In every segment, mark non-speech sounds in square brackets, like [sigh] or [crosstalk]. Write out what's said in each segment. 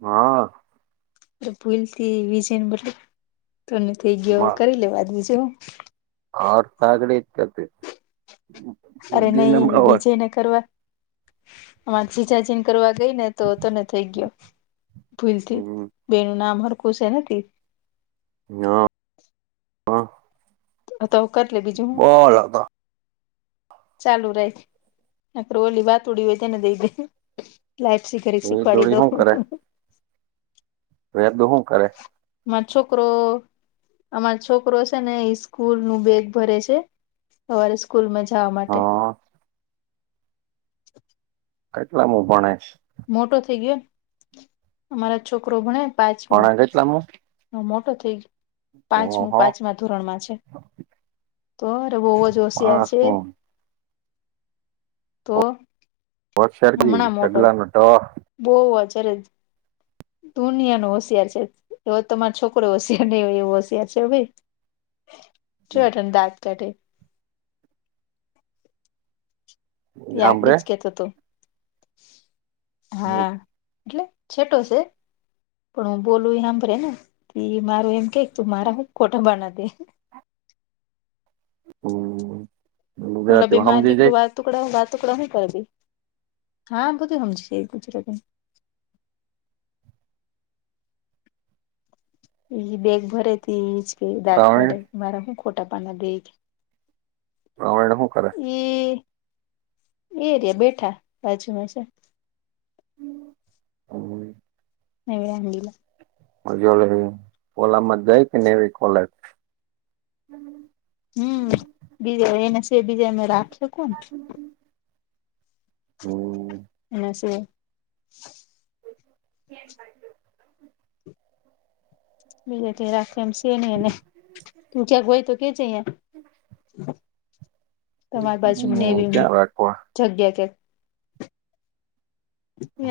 હા. ભૂલ થી વિજે ને બદલે તને થઈ ગયો કરી લેવા આજ બીજું આઠ સાગડ એક અરે નહી વિજયને કરવા અમાં જીજાજીને કરવા- કઈ ને તો તોને થઈ ગયો ભૂલથી બે નું નામ હરખું છે ને હા હ તો કર [unintelligible] લે બીજું હું ઓળ- ચાલુ રેય ઓલી વાત ઉડી હોય તેને દઈ દે લાઈટ સી કરીરી એ શીખવાડી દોડી દું- એ તો શું કરે [unintelligible] મા છોકરો અમાર છોકરો છે ને સ્કૂલ નું બેગ ભરે છે. સવારે સ્કૂલમાં જવા માટે હા કેટલા માં હું ભણે? મોટો થઈ ગયો અમારા છોકરો ભણે પાંચમો ભણે કેટલામું મોટો થઈ ગયો પાંચમું ઓહો પાંચમા ધોરણમાં છે. તો અરે બહ જ હોશિયાર છે. પાંચમું તો હોશારજ ચગલાનું ટો બહ અજારે જ દુનિયા નો હોશિયાર છે એ તમારા છોકરો હોશિયાર ન એવું હોશિયાર છે ભાઈ- છુંટને દાત ચાઢ એ સાંભળે આકડી જ કેતો તો હા એટલે છેટો છે. પણ હું બોલું આંભળે ને મારું એમ કે તું મારા હ ખોટાબના- હમમ ઓલા બે માર જજ દીકરો વાત ટુકડા હું વાતુકડા હું કરી હા બધી સમજી ગુજરાતી- ઈ બેગ ભરે ત એજ કે દાંત પ્રવીણ કાઢે મારા શું ખોટા પાના બેગ. રમાણ હું કરારે એ એરિયા બેઠા રાજુમાં છે. હમ, નવીલા મજ લ ઓલામાં જાય કે નનેવી કોલે હમ બીજા એને શ બીજા અમે રાખ્યો કોને હમ [unintelligible] એ છે. એ [inaudible] બીજા ત રાખે એમ છેે નહી એને તું ક્યાંક હોય તો કે છે. અ હમ [unintelligible] તમારી પાછુ મને એવી ક્યાં રાખવા જગ્યા કે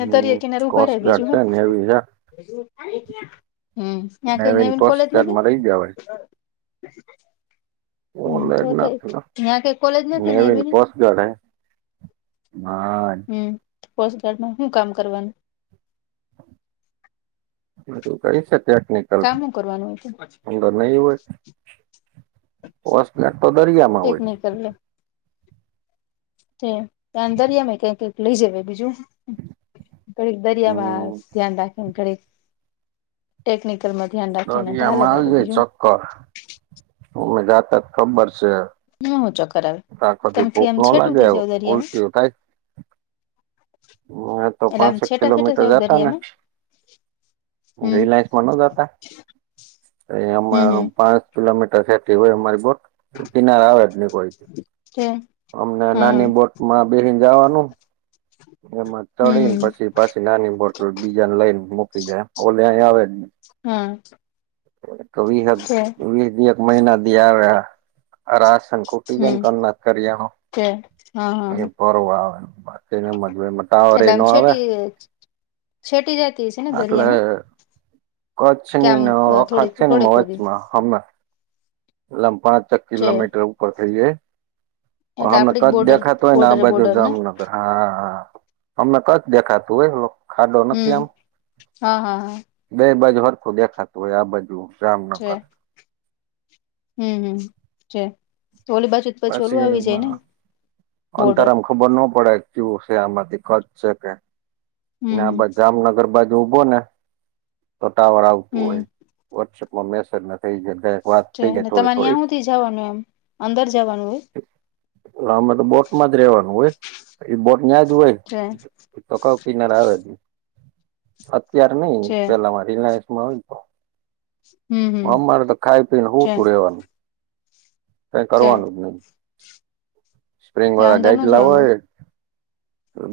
અહં દરિયા કિનારે ઉભા રહેે કોસ્ટ ગાર્ડ બીજું હ છે નેવી છે હમ -યા કઈ નેવી નવીન કોસ્ટ કોલેજ નથી? ગાર્ડમાં રહી ગયા હોય હમ તો ઓલેડ થઈ ત્યાં કઈ કોલેજ નથી ને એવી. ડ હ [unintelligible] હમ કોસ્ટગાર્ડમાં શું કામ કરવાનું? બધું કરી છેત્યાટ નક, કામ હું કરવાનું હોય અ તો નહી હોય. વસ્ટ્લેટ તો દરિયામાં એક હોય? નહી કરી ત દરિયા કઈ કઈક લઈ જ બીજું. ઘડીક દરિયામાં હમ ધ્યાન રાખે ઘડીક ટેકનિકલમાં ધ્યાન રાખીને હાલે કાઢું બીજું. કર હમે જાતા ખબર છે. આ હું ચક્કર આવે આખથી તમથી ભૂખ આમ ન લાગે છેટુંથી એ જાવ દરિયામાં ઉલટ થાય. હ એ તો એટલે આમ પાંસઠ છેટા છેટા કિલોમીટર જાવ જતા ને. દરિયામાં હમ રિલાયન્સમાં ન જતા, એ હમ હમ પા કિલોમીટર થ હોય અમારી બો કિનારા આવે કોઈ. છે અમને હા નાની બોટ માં બેસી જવાનું. એમાં ચળી ને હમ પછી પાછી નાની બોટલ બીજાને લઈને મૂકી જાય ઓલે અ આવે. હા કવષ છે દ [unintelligible] મહિના દ રહ અશ ખૂટી જાયને હમ કો કરી છે હા હા એ, હા બરો આવે. મજ ત એટલે આમ એનો આવે, છેટી છેટી જતી હશે ને એટલે દરિયામાં કે આમ કચ્છની વખત થોડીક છે ને થોડીક સુધી મોચમાં હમે. લંપાણા ચક છે કિલોમીટર ઉપર થઈ. એટલે અમે આપડી કચ જ બોર્ડર દેખા તો હોય ને આ બોર્ડરે બાજુ બોર્ડર ને જામનગર હા. અમને ક જ દેખાતું એ ખાડો નથી હમ આમ. હા હા હા બે બાજુ હર ખોડ્યા ખાતું હોય આ બાજુ. જામનગર છે હમ હમ છે, તો ઓ બસ ચોલું આવી પછી જાય ને, અંતર બોર્ડર. આમ ખબર ન પડે કેવું છે આમાં દીકત છે કે, હમ આ જામનગર બાજુ ડભો ને, તો ટાવર આવતું હમ હોય વોટ્સઅપમાં મેસેજ ના થઈ જ. તમારે ત્યાં સુુંધથી જવાનું એમ અંદર જવાનું હોય? અમે તો બોટમાં જ રેવાનું હોય, એ બોટ ન્યા જ હોય. હ [unintelligible] તો કઉ કિનારે આવે, દ અત્યાર નઈ છે પેલા મારી હમ હમ અરે તો ખાઈ પીને હું છે તું રેવાનું. કઈ છે કરવાનું જ નહી, સ્પ્રિંગ ત્યાં વાળા અંદર ગાઈડ ન જવાનું લાવવાય.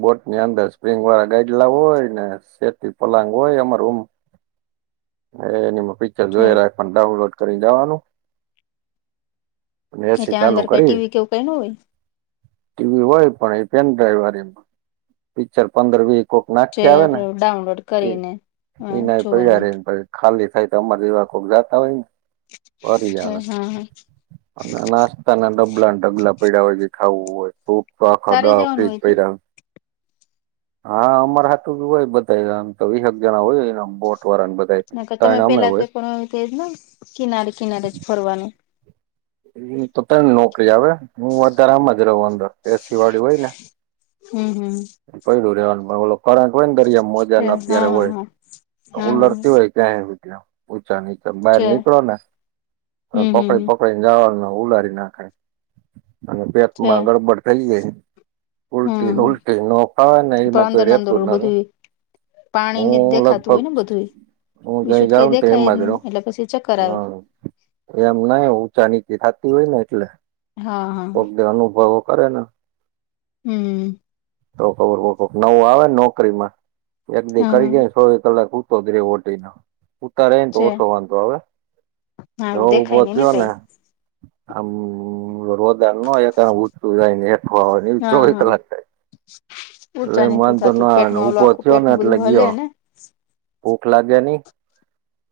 બોટ ની અંદર સ્પ્રિંગ વાળા ગાઈડ લાવવો હોય ને. સેત પલાંગ હોય અમર એ નિ પ ચ જો છે એ ફડ ડાઉનલોડ કરી જવાનું. એટલે ચાલુ અંદર કઈ કરી ટીવી કેવું કઈ ન હોય? ટીવી હોય પણ એ પેનડ્રાઈવ વાળ, પિક્ચર પંદર વીસ કોક જે નાખી આવે ને આપડે ડાઉનલોડ એ, કરીને હા ના પડ જોવાનું રને પડ. ખાલી થાય તો અમારા દવા કોક જાતા હોય ફરી જ છે આવે. હા હા અને નાસ્તા ના ડબલા ડબલા પડ્યા હોય જે ખાવું હોય તો. શ ખા તારે દા જવાનું ફ્રીજ હોય તે પૈરા. હા અમાર હાથું હોય બધામ તો વિસક જણા હોયયને બોટ વાળા બધા. ના તમે ત્રણ અમે પેલા તો હોય પણજ ને કિનારે કિનારે જ ફરવાનું. એ તો તને નોકરી આવે હું વધારે આમ જ રહું અંદર એસી વાળી હોય ને. હમ હમ. પેલું રેવાનું પણ ઓલો કરંટ હોય ને દરિયામાં મોજા છે ને હા અત્યારે હા હોય, હા હા કુલર હા થી હોય. ક્યાંય વીચા નીચા બહાર છે નીકળો ને, હમ હમ પકડીક હમ આપ જવાનું ઉલારી નાખે, અને પેટ છે માં ગડબડ થઈ જાય. હમ ઉલ્ટીન હમ ઉલ્ટી નકા નઈ મ અંદર રેપપુર ન. બધું પાણી ને હું દેખાતું હોય લગભગ ને બધું એ. હું કઈ જાઉને તો એમ બાદડો પછી ચક્કર આવે હ. એમ નાહી ઊંચા નીચી થાતી હોય ને એટલે હા હા પતે અનુભવો કરે ને હમ. તો ખબર નવું આવે ને નોકરીમાં, એક દી હા કરી હા ગય. છ કલાક ઉતોધ રે વટનો. ઉતારને તો છે ઓછો વાંધો હવે હા ઉભો દેખાય નઈ થયો કઈ ને આમ રોદાર ને એ તા ઉચુ જાય નેઠ એ હા ચોવીસ હા કલાક થાય. એટલે ઊંચા નીચું મનતો ન થતું આવેને પેટમાં ઓલું ઊભો આખું થયો ને પેટનું એટલે બધું હલે ગયો ને ભૂખ લાગે નહી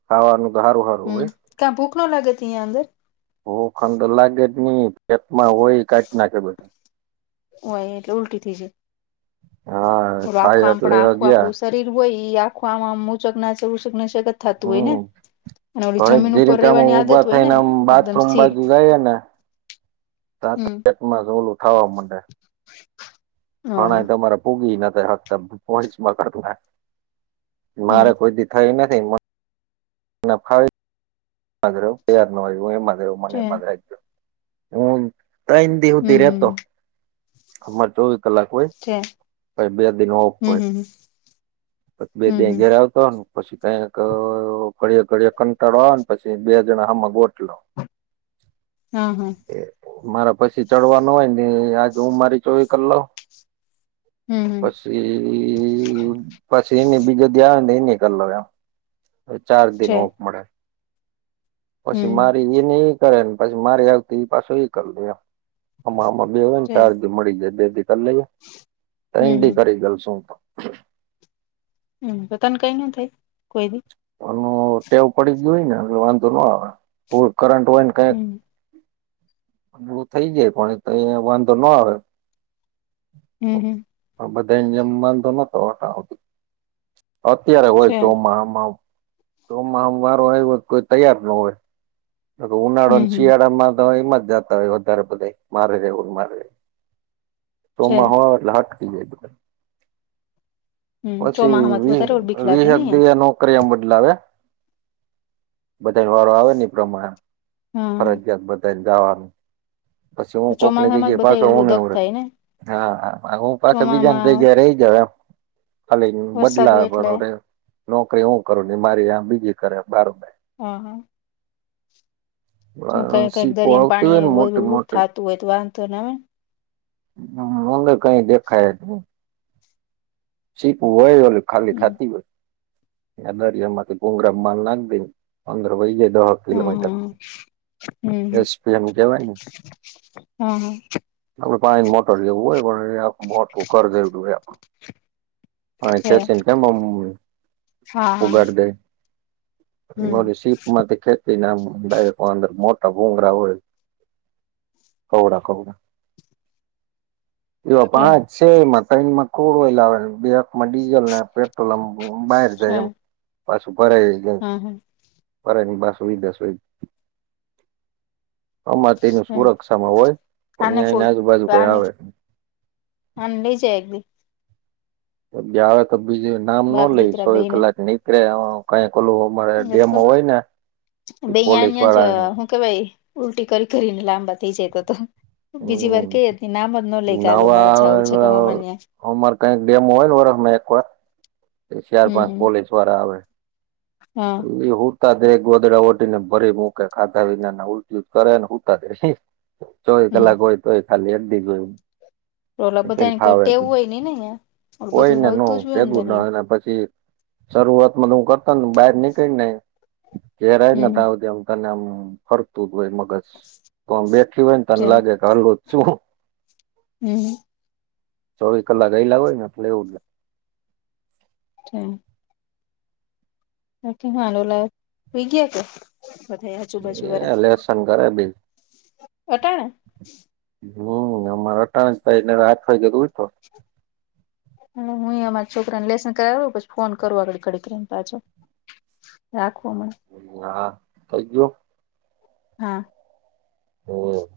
ખાવાનું તો સારું સારું હમ હોય. ક્યાં ભૂખ નો લાગે અહીંયા અંદર? ઓ ખંડ લાગે જ નહી પેપમાં હોય કાઢ નાખે બધું. ઓ અહી એટલે ઉલટી થઈ જાય. હા. આખમ ખાય એટલે આપણા આખું ગયા આપડું શરીર હોય ઈ આખું આમ મૂચક ના થતું હોય ને? હમ અને ઓલી થોડીક જમીન જે ઉપર રીતે અમે રહેેવાની આદત ઊભા હોય ને થઈને આમ એકદમ બાથરૂમ સ્થિર બાજુ જાઈને તા પેતમાસ ઓલું થાવા મડે. હ ઘણાય તમારે પૂગી નતા હકતા પોચમાં કરતા, હમ મારે કોઈ દી થઈ નથી. નાફાય. માધ પયાર નવું એમ માધર છે મને મદર, હું તન દી હુધી હમ હમ રેતો અમારે ચોવીસ કલાક હોય. છે પહી બે દિન હોક હમ હોય હમ બે દિ હમ હમ ઘેર આવ તો પછી કઈક ઘડયે ઘળયે કંટાળવા પછી બે જણા હામક બોટલો. હમ્મ, હમ્મ. એ મારા પછી ચડવાનું હોય ને આજ હું મારી ચોવી કરલવ. હમ્મ. ઈ પછી એને બીજો ધ્યા નક લ્યા. એટ ચાર દિન છે ઓક મળે. પછી હમ મારી એની ઈ કરે ને પછી મારી આવતી એ પાછું એ કરી દે એમ. આમાં આમા બે હોમ છે સારધી મળી જાય બેથી કરી હમ લઈથી હમ કરી ગેલશુ. હમ્મ, પોતાને કઈ ન થઈ? ટેવ પડી ગય હોય ને એટ વાંધો ના આવે પૂ કરંટ હોય ક હમ થઈ જાય પણ તો એ વાંધો ના આવે. હમ્મ હમ્મ. પણ બધા જેમ બાંધો નતો આવતી, અત્યારે હોય છે ચોમાસામાં તો મામ વારો હોય હો કોઈ તૈયાર નો હોય. હમ ઉનાળો અને હમ શિયાળામાં તો એમાં જત વધારે બધે મારે દે મારે છે સોમમાં હો એટલે હાક [inaudible] હમ પછી ચોમાહામાં તો વધારે બીક લાગે ને વીરક દી એનો. કિયામ બદલાવે બધા વારો આવે ની પ્રમાણે. હા ફરજિયાત બધા જવાની, પછી હું કોકની ચોમાસામાં જે જ પાછો બધા હું ઓલું દગ નનેવ રે થાય ને હા હા હું પાસે બીજાને જ ચોમામાં રહી જાવ એમ. ખાલી વરસાદ બદલા હોય એટલે બદે નોકરી હું કરું ને મારી આ બીજી કરે બારું બેાઈ. હા. શું કઈ કઈક સીપો દરિયામાં આવતી હોય પાણી ને મોટી બધું મોટી. થતું હોય તો વાંધો ના આવે હમ્મ, મને કઈ દેખાય જ ની. સીપું હોય એ ખાલી હમ થતી હોય. દરિયા માંથી ગુંગરા માલ નાખ દે ને અંદર વહી જે દહ કિલોમીટર હા હમ એસ પી એમ કેવાય ને. હમ્મ. આપડે પાણી મોટર લેવું હોય પણ એ મોટું કર દેવું હોય આપડું. હા છે કેસને કે અમ્મા હા હા ઉબર દે. હમ મોરી સીપ માંથી ખેતી નાયકો અંદર મોટા ભુંંગરા હોય. [unintelligible] એવા પાંચ છે એમાં મકાઈ ને મકોડો લાવે બે માં ડીઝલ ને પેટ્રોલ આમ બહાર છે જાય એમ પાછું ભરાય જ ગાય. હા હા ફરે ની બસ સુઈ દ સુઈ આમાં તેની છે સુરક્ષામાં હોય પણ આને ત્યાં કો એની આજુબાજુ કઈ આવે. અંદડી જ એક દિન. જવે તો બીજું નામ નો બાપ લઈ દીકરા સો એ બેઈને કલાક નીકળે આમ આમ કઈ કોળુ મળે તેમ હોય ને પોલીસ વાળા કે ભાઈ ઉલટી કરી કરીને લાંબા થઇ જાય તો તો. બીજી વાર હમ કઈ હતી નામ જ ન લઈ કાલે મારે જાવું છે કા મામા ને. હમારે કઈક ડેમો હોય ને વરસમાં એક વાર ચાર હમ પાંચ હમ પોલીસ વાળા આવે. હા એ હુંતા દે ગોદડા ઓટી ને ભરી મૂકે ખાધા વિના ને ઉલટી કરે ને હું કરે. ચોવીસ હમ કલાક હોય તોય ખાલી એકધી જ હોય. ઓલા ને કઈ બધાને કોઈ ફાવે ટેવું તું હોય નઈ ને ન્યા ઓલું બધું કોઈને નો હલતું જ હોય ભેગું અંદર ના ન્યા એના પછી શરૂઆત માં તો હું કરતા ને બહાર નીકળીને ઘેરયને ત હમ આવ ત્યા તને આમ ફરતું જ હોય મગજ તો બેઠી હોય ને તને છે લાગે કે હાલુ છું. હમ્મ હામ. ચોવીસ કલાક એઈલા હોય ને એટલે એવું થાય. [unintelligible] [unintelligible] હુઈ ગયા કે. બધા એ હજુબજુ એ વારા લેસન કરે બેય વટાણ. હમ્મ ને અમારા ત્યાજ થાયને રાત ભર જગ ઉજ પડે. [inaudible] હા હું અહીંયા અમારા છોકરા ને લેસન કરાવુ પછી ફોન કરું આગળ ઘડીકડીને પાછો. રાખવા મને. હા થઈ ગયો. હા. હમ્મ.